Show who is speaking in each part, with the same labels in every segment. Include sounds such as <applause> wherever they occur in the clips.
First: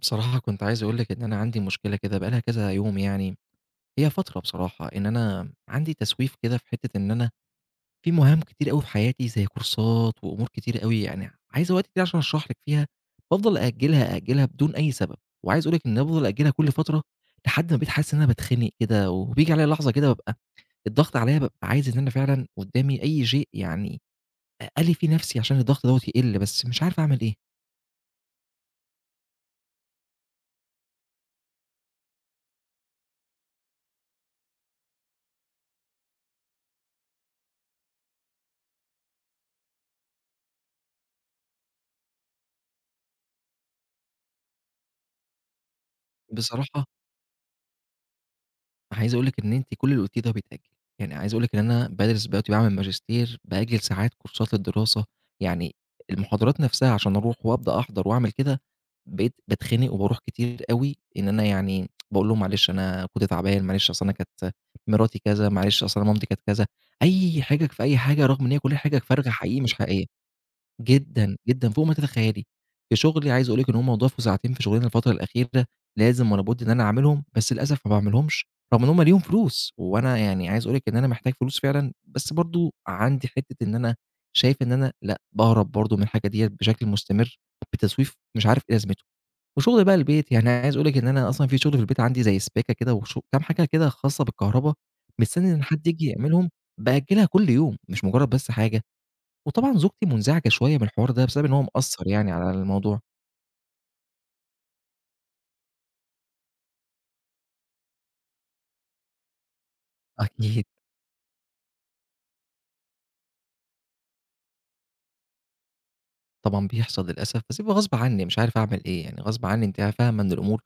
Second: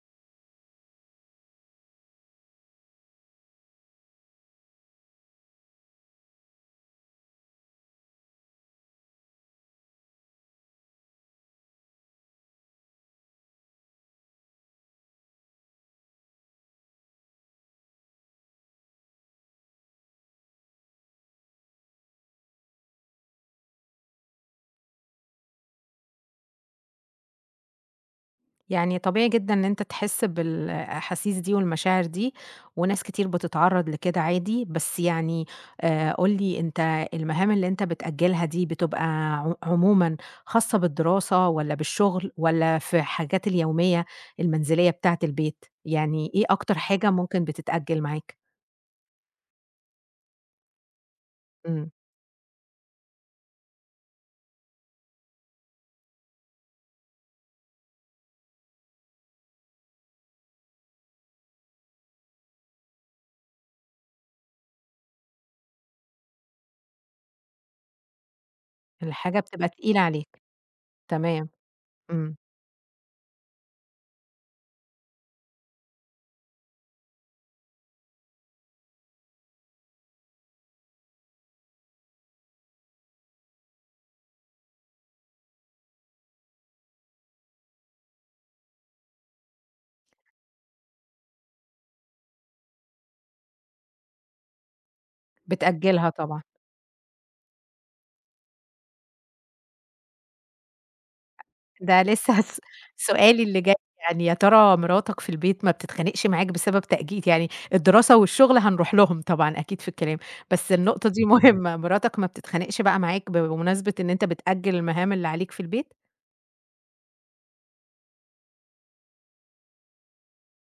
Speaker 1: بصراحة كنت عايز أقول لِك إن أنا عندي مشكلة كده بقى لها كذا يوم يعني، هي فترة بصراحة، إن أنا عندي تسويف كده في حتة إن أنا في مهام كتير أوي في حياتي زي كورسات وأمور كتير أوي يعني عايزة وقت كتير عشان أشرح لِك فيها، بافضل أأجلها، أأجلها بدون أي سبب، وعايز أقول لِك إن أنا بافضل أأجلها كل فترة لحد ما بقيت حاسس إن أنا باتخنق كده، وبييجي عليَّ لحظة كده بابقى الضغط عليَّ بابقى عايز إن أنا فعلًا قدامي أي شيء يعني ألِف فيه نفسي عشان الضغط دوّة يقل، بس مش عارف أعمل إيه.
Speaker 2: يعني طبيعي جدًا إن أنت تحس بالأحاسيس دي والمشاعر دي، وناس كتير بتتعرّض لكده عادي، بس يعني قُل لي أنت المهام اللي أنت بتأجّلها دي بتبقى عمومًا خاصة بالدراسة والّا بالشغل والّا في الحاجات اليومية المنزلية بتاعة البيت؟ يعني إيه أكتر
Speaker 1: بصراحة
Speaker 2: حاجة ممكن بتتأجّل معاك؟
Speaker 1: عايز أقول لِك إن أنتِ كل اللي قُلتيه ده بيتأجل، يعني عايز أقول لِك إن أنا
Speaker 2: إمم،
Speaker 1: بادرس دلوقتي باعمل ماجستير، بأجل ساعات كورسات الدراسة، يعني المحاضرات نفسها عشان أروح وأبدأ أحضر وأعمل كده، بقيت باتخنق وباروح كتير أوي، إن أنا يعني باقول لهم معلش أنا كنت تعبان، معلش أصل أنا كانت مراتي كذا، معلش أصل أنا مامتي كانت كذا، أي حجج في أي حاجة رغم إن هي كلها حجج فارغة
Speaker 2: الحاجة
Speaker 1: حقيقي
Speaker 2: بتبقى
Speaker 1: مش
Speaker 2: تقيلة
Speaker 1: حقيقية.
Speaker 2: عليك،
Speaker 1: جدًا،
Speaker 2: تمام،
Speaker 1: جدًا، فوق ما
Speaker 2: إمم،
Speaker 1: تتخيّلي. في شغلي عايز أقول لِك إن هم ضافوا ساعتين في شغلنا الفترة الأخيرة، لازم ولا بُد إن أنا أعملهم، بس للأسف ما باعملهمش، رغم إن هم ليهم فلوس، وأنا يعني عايز أقول لِك إن أنا محتاج فلوس فعلًا، بس برضه عندي حتّة إن أنا شايف إن أنا لأ، باهرب برضه من الحاجة ديّة بشكل مستمر بتسويف مش عارف إيه لازمته. وشغل بقى البيت، يعني عايز أقول لِك إن أنا أصلًا في شغل في البيت عندي زي سباكة كده وشغ كام حاجة كده خاصة بالكهربا، مستني إن حد ييجي
Speaker 2: بتأجّلها طبعًا.
Speaker 1: يعملهم، بأجّلها كل يوم، مش مجرّد بس حاجة وطبعًا زوجتي منزعجة شوية من الحوار ده بسبب إن هو
Speaker 2: ده
Speaker 1: مأثّر يعني
Speaker 2: لسه <laughs>
Speaker 1: على الموضوع.
Speaker 2: سؤالي اللي جاي، يعني يا ترى مراتك في البيت ما بتتخانقش معاك بسبب تأجيل يعني الدراسة والشغل هنروح لهم طبعًا أكيد في الكلام،
Speaker 1: أكيد.
Speaker 2: بس النقطة دي <laughs> مهمة، مراتك ما بتتخانقش بقى معاك بمناسبة إن أنت بتأجل المهام اللي عليك في البيت؟
Speaker 1: طبعًا بيحصل للأسف، بس بيبقى غصب عني مش عارف أعمل إيه، يعني غصب عني أنتِ فاهمة إن الأمور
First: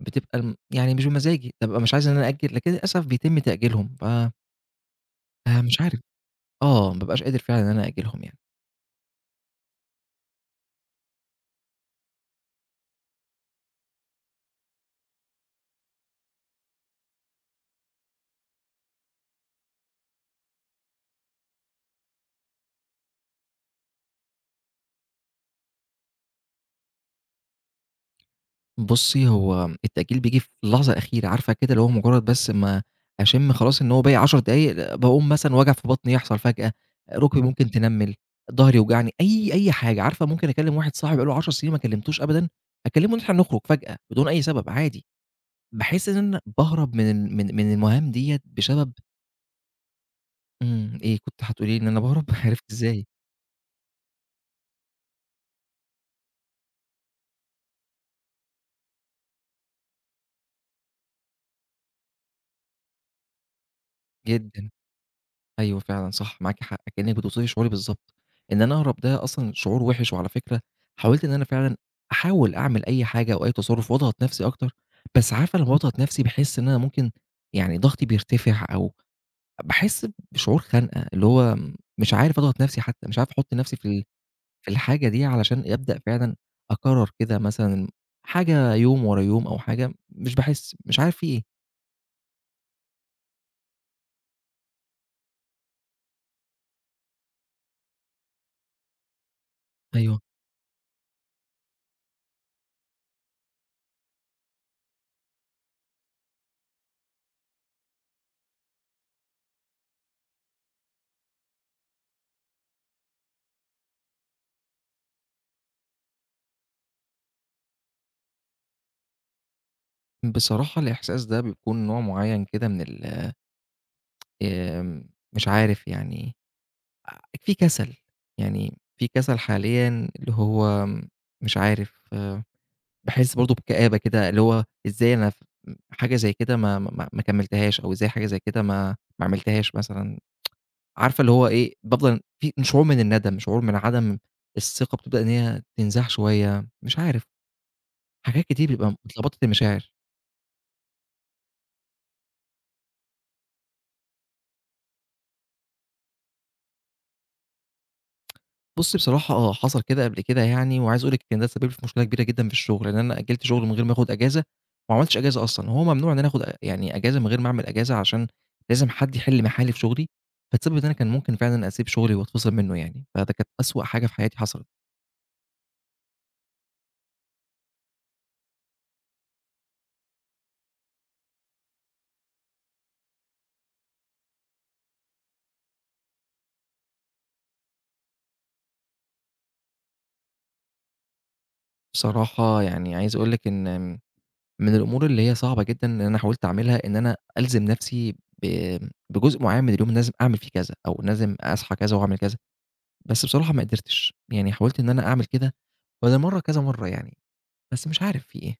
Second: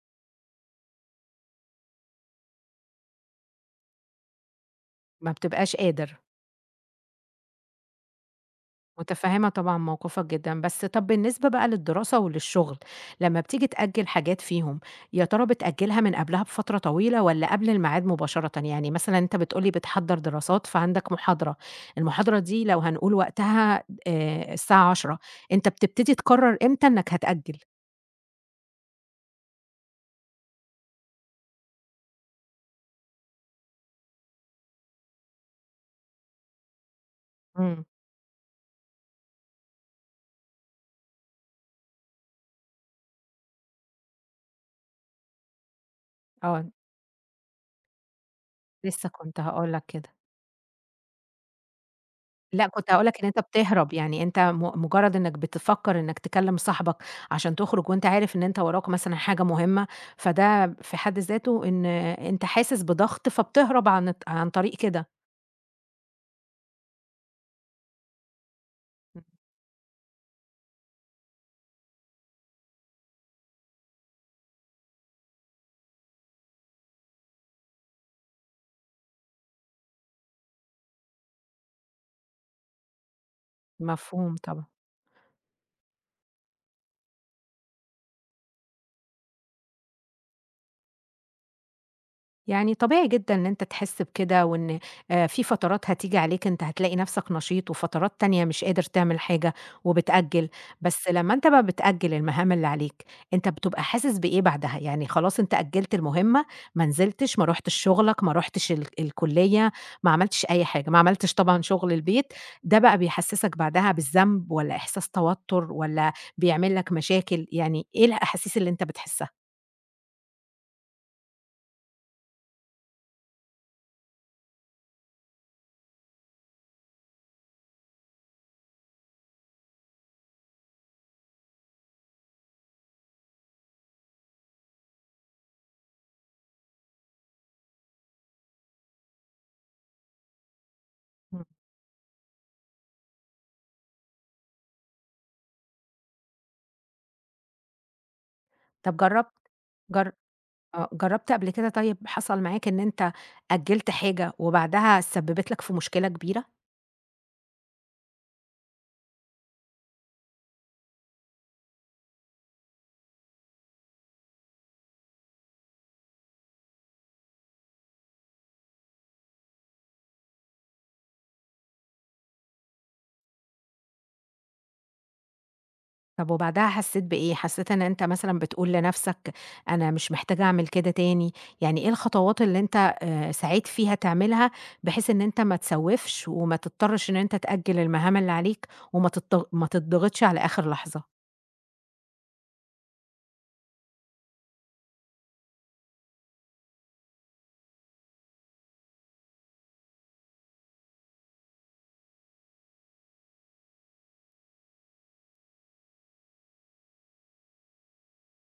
Speaker 1: بتبقى م يعني مش بمزاجي، بابقى مش عايز إن أنا أأجّل، لكن للأسف بيتم تأجيلهم، ف
Speaker 2: ما بتبقاش
Speaker 1: فمش عارف،
Speaker 2: قادر.
Speaker 1: آه، ما بابقاش قادر فعلًا إن أنا أأجّلهم يعني.
Speaker 2: متفهمة طبعًا موقفك جدًا، بس طب بالنسبة بقى للدراسة وللشغل، لمّا بتيجي تأجّل حاجات فيهم، يا ترى بتأجّلها من قبلها بفترة طويلة والّا قبل الميعاد مباشرةً؟ يعني مثلًا أنت بتقول لي بتحضّر دراسات فعندك محاضرة، المحاضرة دي لو هنقول وقتها الساعة 10:00، أنت بتبتدي تقرر إمتى إنك هتأجّل؟
Speaker 1: بُصّي، هو التأجيل بييجي في اللحظة الأخيرة، عارفة كده اللي هو مجرّد بس ما أشم خلاص إن هو باقي 10 دقايق، باقوم مثلًا وجع في بطني يحصل فجأة، رُكبي ممكن
Speaker 2: إمم،
Speaker 1: تنمّل، ضهري يوجعني، أي حاجة، عارفة ممكن أكلّم واحد صاحبي بقى له 10 سنين ما كلمتوش أبدًا، أكلّمه إن إحنا نخرج فجأة بدون أي سبب عادي، باحس إن أنا
Speaker 2: آه،
Speaker 1: باهرب من ال من من المهام ديّة بسبب
Speaker 2: لسه كنت هاقول لك كده.
Speaker 1: إيه كنت هتقولي لي إن أنا باهرب؟ <laughs>
Speaker 2: لأ،
Speaker 1: عرفت
Speaker 2: كنت
Speaker 1: إزاي،
Speaker 2: هاقول لك إن أنت بتهرب، يعني أنت مجرد إنك بتفكر إنك تكلم صاحبك عشان تخرج وأنت عارف إن أنت وراك مثلًا حاجة مهمة، فده في حد ذاته إن أنت حاسس بضغط فبتهرب عن عن
Speaker 1: جدًا.
Speaker 2: طريق كده،
Speaker 1: أيوه فعلًا صح، معاكِ حق، كأنِّك بتوصفي شعوري بالضبط، إن أنا أهرب ده أصلًا شعور وِحِش، وعلى فكرة حاولت إن أنا فعلًا أحاول أعمل أي حاجة أو أي تصرُّف وأضغط نَفْسي أكتر، بس عارفة لمّا باضغط نَفْسي باحس إن أنا ممكن يعني ضغطي بيرتفع أو باحس بشعور خنقة، اللي هو مش عارف أضغط نَفْسي حتى، مش عارف أحُط نَفْسي في ال
Speaker 2: مفهوم طبعًا.
Speaker 1: في الحاجة دي علشان أبدأ فعلًا أكرّر كده مثلًا حاجة يوم ورا يوم أو حاجة مش باحس مش عارف في إيه.
Speaker 2: يعني طبيعي جدًا إن أنت تحس بكده، وإن في فترات هتيجي عليك أنت هتلاقي نفسك نشيط، وفترات تانية مش قادر تعمل حاجة
Speaker 1: أيوه.
Speaker 2: وبتأجّل، بس لمّا أنت بقى بتأجّل المهام اللي عليك، أنت بتبقى حاسس بإيه بعدها؟ يعني خلاص أنت أجّلت المهمة، ما نزلتش، ما رُحتش شغلك، ما رُحتش الكلية، ما عملتش أي حاجة، ما عملتش طبعًا شغل البيت، ده بقى بيحسسك بعدها بالذنب والّا إحساس توتر والّا بيعمل لك مشاكل؟ يعني إيه الأحاسيس اللي أنت بتحسها؟
Speaker 1: بصراحة الإحساس ده بيكون نوع معيّن كده من ال مش عارف يعني في كسل، يعني في كسل حاليًا اللي هو مش عارف باحس برضه بكآبة كده، اللي هو إزاي أنا ف حاجة زي كده ما كمّلتهاش أو إزاي حاجة زي كده ما عملتهاش مثلًا، عارفة اللي
Speaker 2: إمم.
Speaker 1: هو إيه، بافضل في شعور من الندم، شعور من عدم الثقة بتبدأ إن هي تنزاح شوية، مش عارف، حاجات كتير بيبقى
Speaker 2: طب
Speaker 1: متلخبطة
Speaker 2: جرّبت
Speaker 1: المشاعر.
Speaker 2: جر آه، جرّبت قبل كده طيب حصل معاك إن أنت أجّلت حاجة وبعدها سبّبت لك في مشكلة كبيرة؟
Speaker 1: بُصّي بصراحة آه، حصل كده قبل كده يعني، وعايز أقول لِك إن ده سبب لي في مشكلة كبيرة جدًا في الشغل، لإن أنا أجّلت شغل من غير ما آخُد أجازة، وما عملتش أجازة أصلًا، وهو ممنوع إن أنا آخُد أ يعني أجازة من غير ما أعمل أجازة عشان لازم حد يحِل محلي في شغلي، فتسبب إن أنا كان ممكن فعلًا أسيب شغلي وأتفصل منّه يعني، فده كانت أسوأ حاجة في حياتي حصلت.
Speaker 2: طب وبعدها حسّيت بإيه؟ حسّيت إن أنت مثلًا بتقول لنَفْسك أنا مش محتاج أعمل كده تاني؟ يعني إيه الخطوات اللي أنت سعيت فيها تعملها بحيث إن أنت ما تسوّفش وما تضطرش إن أنت تأجّل المهام اللي عليك وما تضط ما تضغطش على آخر لحظة؟
Speaker 1: بصراحة يعني عايز أقول لِك إن من الأمور اللي هي صعبة جدًا إن أنا حاولت أعملها، إن أنا ألزم نَفْسي ب بجزء معيّن من اليوم لازم أعمل فيه كذا، أو لازم أصحى كذا وأعمل كذا. بس بصراحة ما قدرتش، يعني حاولت إن أنا أعمل كده بدل مرّة كذا مرّة يعني، بس مش عارف في إيه.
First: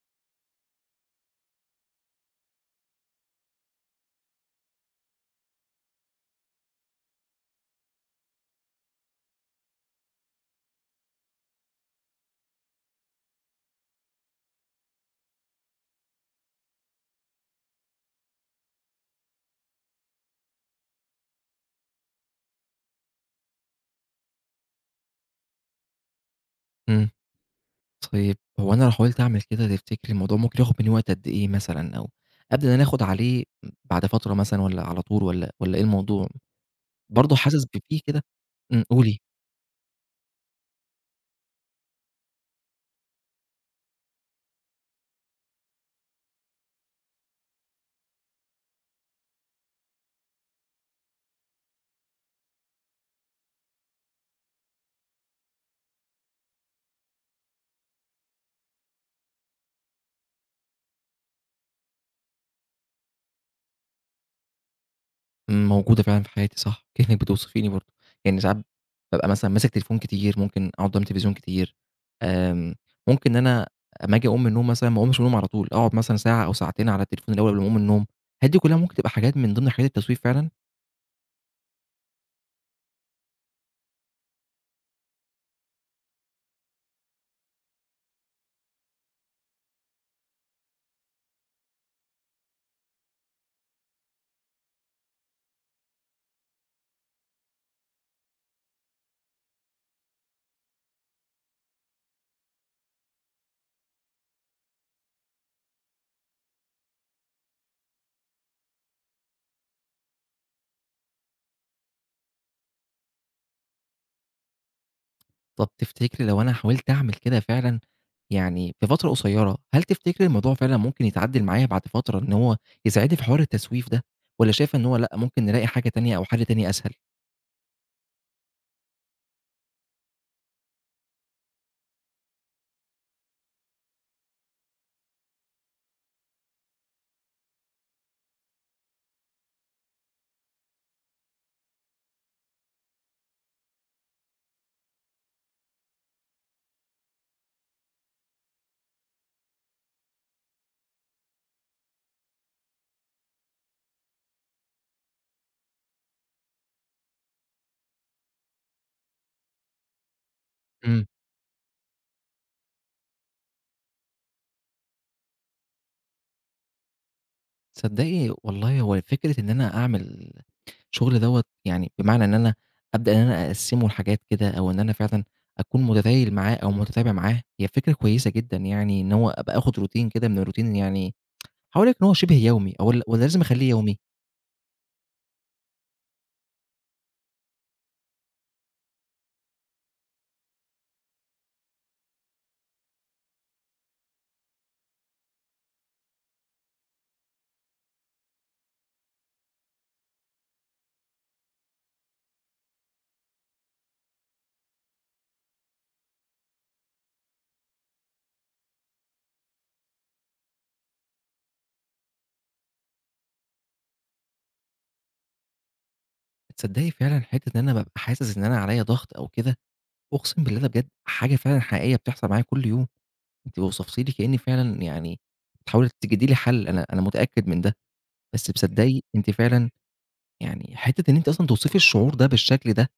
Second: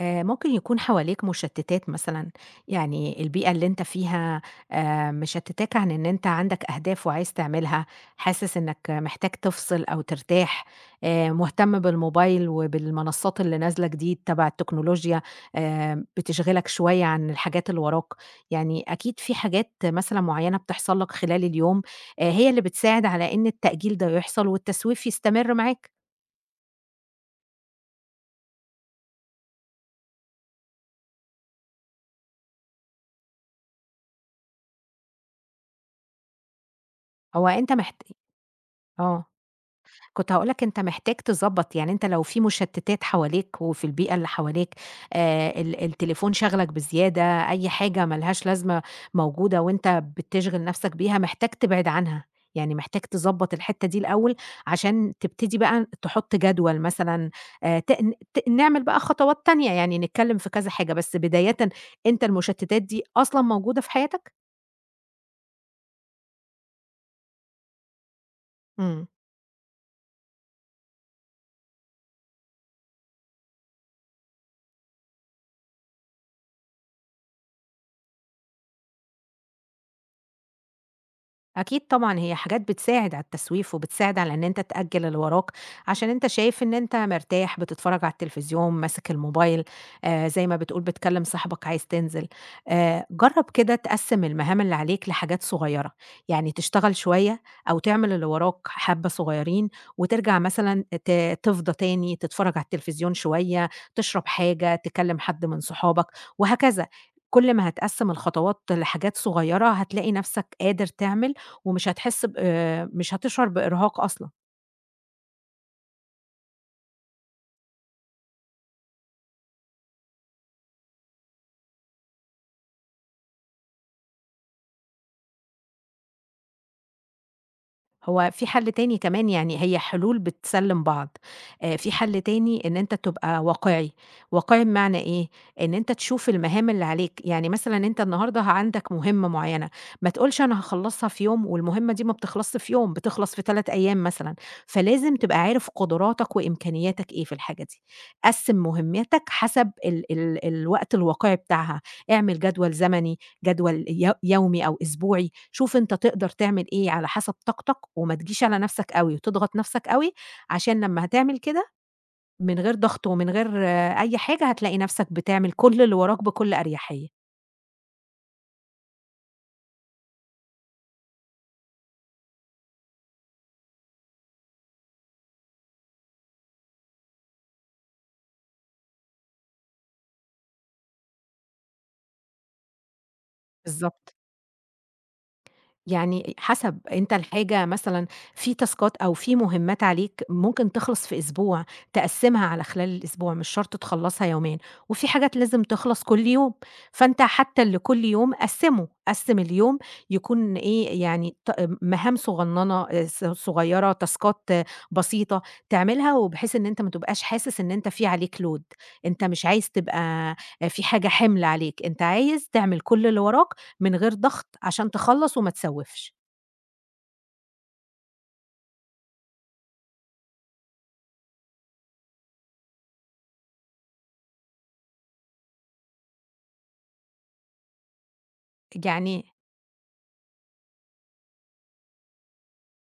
Speaker 2: ممكن يكون حواليك مشتتات مثلًا، يعني البيئة اللي أنت فيها مشتتاك عن إن أنت عندك أهداف وعايز تعملها، حاسس إنك محتاج تفصل أو ترتاح، مهتم بالموبايل وبالمنصات اللي نازلة جديد تبع التكنولوجيا، بتشغلك شوية عن الحاجات اللي وراك، يعني أكيد في حاجات مثلًا معينة بتحصل لك خلال اليوم، هي اللي بتساعد على إن التأجيل ده يحصل والتسويف يستمر معاك،
Speaker 1: إمم، طيب هو أنا لو حاولت أعمل كده تفتكري الموضوع ممكن ياخد منّي وقت قد إيه مثلًا أو أبدأ إن أنا آخد عليه بعد فترة مثلًا والّا على طول والّا إيه الموضوع؟ برضه
Speaker 2: هو
Speaker 1: حاسس
Speaker 2: أنت
Speaker 1: بفيه
Speaker 2: محت
Speaker 1: كده قولي.
Speaker 2: آه. كنت هاقول لك أنت محتاج تضبّط، يعني أنت لو في مشتتات حواليك وفي البيئة اللي حواليك، ال التليفون شاغلك بزيادة، أي حاجة ما لهاش لازمة موجودة وأنت بتشغل نفسك بيها، محتاج تبعد عنها، يعني محتاج تضبّط الحتّة دي الأول، عشان تبتدي بقى تحط جدول مثلًا، تن ت نعمل بقى خطوات تانية، يعني نتكلم في كذا حاجة، بس بدايةً أنت المشتتات دي أصلًا موجودة في حياتك؟
Speaker 1: إمم، موجودة فعلًا في حياتي صح، كأنِّك بتوصفيني برضه، يعني ساعات
Speaker 2: إمم.
Speaker 1: بابقى مثلًا ماسك تليفون كتير، ممكن أقعد قدام التلفزيون كتير، آمم، ممكن إن أنا أمّا آجي أقوم من النوم مثلًا ما أقومش من النوم على طول، أقعد مثلًا ساعة أو ساعتين على التليفون الأول قبل ما أقوم من النوم، هل دي كلّها ممكن تبقى حاجات من ضمن حاجات التسويف فعلًا؟
Speaker 2: أكيد طبعًا، هي حاجات بتساعد على التسويف، وبتساعد على إن أنت تأجّل اللي وراك، عشان أنت شايف إن أنت مرتاح، بتتفرّج على التلفزيون، ماسك الموبايل، زي ما بتقول بتكلّم صاحبك عايز تنزل. جرّب كده تقسّم المهام اللي عليك لحاجات صغيّرة، يعني تشتغل شوية أو تعمل اللي وراك حبّة صغيّرين، وترجع مثلًا تفضى تاني، تتفرّج على التلفزيون شوية، تشرب حاجة، تكلّم حد من صحابك، وهكذا. كل ما هتقسّم الخطوات لحاجات صغيّرة، هتلاقي نفسك قادر تعمل ومش هتحس ب مش هتشعر بإرهاق أصلًا.
Speaker 1: طَب تفتكري لو أنا حاولت أعمل كده فعلًا يعني في فترة قصيّرة، هل تفتكري الموضوع فعلًا ممكن يتعدّل معايا بعد فترة إن هو يساعدني في حوار التسويف ده والّا شايفة إن هو لأ، ممكن نلاقي حاجة تانية أو حل تاني أسهل؟
Speaker 2: هو في حل تاني كمان يعني هي حلول بتسلِّم بعض. في حل تاني إن أنت تبقى واقعي. واقعي بمعنى إيه؟ إن أنت تشوف المهام اللي عليك. يعني مثلًا أنت النهارده عندك مهمة معيّنة، ما تقولش أنا هاخلّصها في يوم والمهمة دي ما بتخلصش في يوم، بتخلص في 3 أيام مثلًا. فلازم تبقى عارف قدراتك وإمكانياتك إيه في الحاجة دي. قسِّم مهمتك حسب ال ال الوقت الواقعي بتاعها. اعمل جدول زمني، جدول يومي أو أسبوعي، شوف أنت تقدر تعمل إيه على حسب طاقتك، وما تجيش على نفسك أوي وتضغط نفسك أوي، عشان لمّا
Speaker 1: إمم.
Speaker 2: هتعمل كده من غير ضغط ومن غير آه، أي حاجة، هتلاقي نفسك بتعمل كل اللي وراك بكل أريحية.
Speaker 1: تصدّقي والله هو فكرة إن أنا أعمل الشغل دوّة يعني بمعنى إن أنا أبدأ إن أنا أقسّمه لحاجات كده أو إن أنا فعلًا أكون متذيّل معاه أو متتابع معاه، هي فكرة كويسة جدًا يعني إن هو أبقى آخُد روتين كده من الروتين يعني هاقول لِك إن هو شِبه يومي أو ال والّا لازم أخلّيه يومي؟
Speaker 2: بالضبط. يعني حسب، أنت الحاجة مثلًا في تاسكات أو في مهمات عليك ممكن تخلص في أسبوع، تقسّمها على خلال الأسبوع، مش شرط تخلّصها يوميًا، وفي حاجات لازم تخلص كل يوم، فأنت حتى اللي كل يوم قسّمه، قسّم اليوم يكون إيه، يعني مهام صغننة ص صغيرة، تاسكات آه، بسيطة تعملها، وبحيث إن أنت ما تبقاش حاسس إن أنت في عليك load، أنت مش عايز تبقى آه، في حاجة حِمل عليك، أنت عايز تعمل كل اللي وراك من غير ضغط عشان تخلّص وما تسوّفش.
Speaker 1: تصدّقي فعلًا حتّة إن أنا بابقى حاسس إن أنا عليّا ضغط أو كده، أقسم بالله ده بجد حاجة فعلًا حقيقية بتحصل معايا كل يوم، أنتِ وصفتِ لي كإني فعلًا يعني بتحاولي تجدّي لي حَل، أنا متأكد من ده، بس تصدّقي أنتِ
Speaker 2: يعني
Speaker 1: فعلًا يعني حتّة إن أنتِ أصلًا توصفي الشعور ده بالشكل ده،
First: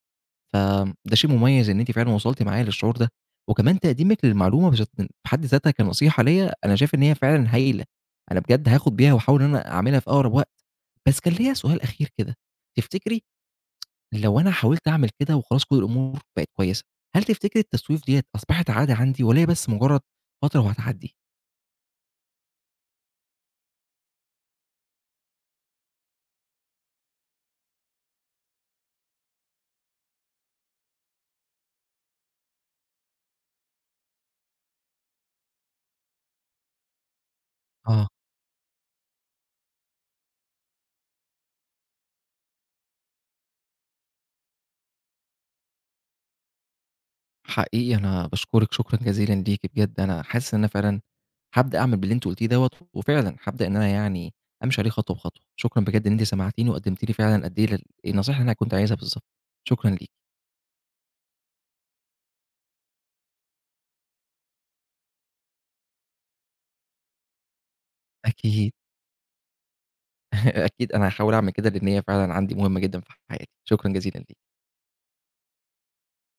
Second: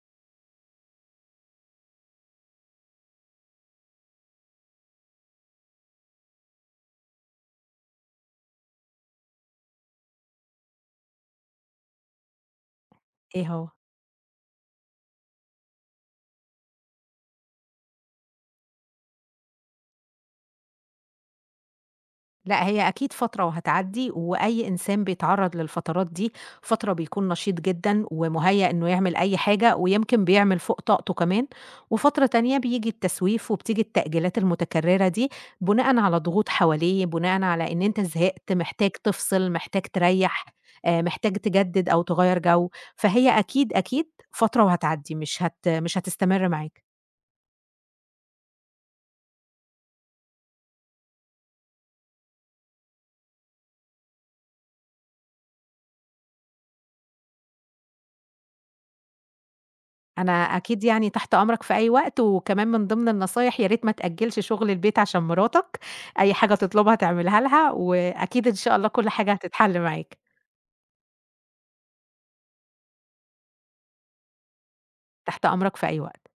Speaker 1: فده شيء مميز إن أنتِ فعلًا وصلتِ معايا للشعور ده، وكمان تقديمِك للمعلومة بش في حد ذاتها كنصيحة ليّا، أنا شايف إن هي فعلًا هايلة، أنا بجد هاخد بيها واحاول إن أنا أعملها في أقرب وقت. بس كان ليّا سؤال أخير كده، تفتكري
Speaker 2: إيه هو؟
Speaker 1: لو أنا حاولت أعمل كده وخلاص كل الأمور بقت كويسة، هل تفتكري التسويف ديّة أصبحت عادة عندي والّا هي بس مجرد فترة وهتعدي؟
Speaker 2: لأ، هي أكيد فترة وهتعدّي، وأي إنسان بيتعرّض للفترات دي، فترة بيكون نشيط جدًا ومُهيّأ إنه يعمل أي حاجة ويمكن بيعمل فوق طاقته كمان، وفترة تانية بييجي التسويف وبتيجي التأجيلات المتكرّرة دي بُناءً على ضغوط حواليه، بُناءً على إن أنت
Speaker 1: آه.
Speaker 2: زهقت، محتاج تفصل، محتاج تريّح، محتاج تجدّد أو تغيّر جو، فهي أكيد، أكيد فترة وهتعدّي، مش هتستمر معاك.
Speaker 1: حقيقي أنا باشكرِك شكرًا جزيلًا ليكِ بجد، أنا حاسس إن أنا فعلًا هابدأ أعمل باللي أنتِ قُلتيه دوّة، وفعلًا هابدأ إن أنا يعني أمشي عليه خطوة بخطوة، شكرًا بجد إن أنتِ سمعتيني وقدّمتِ لي فعلًا قد إيه ال النصايح اللي أنا كنت عايزها بالضبط، شكرًا ليكِ.
Speaker 2: أنا أكيد يعني تحت أمرك في أي وقت، وكمان من ضمن النصايح يا ريت ما تأجّلش شغل البيت عشان مراتك، أي حاجة تطلبها تعملها لها، وأكيد إن
Speaker 1: أكيد،
Speaker 2: شاء الله كل حاجة هتتحل معاك،
Speaker 1: <laughs> أكيد أنا هاحاول أعمل كده لإن هي فعلًا عندي مهمة جدًا في حياتي، شكرًا جزيلًا ليكِ.
Speaker 2: تحت أمرك في أي وقت.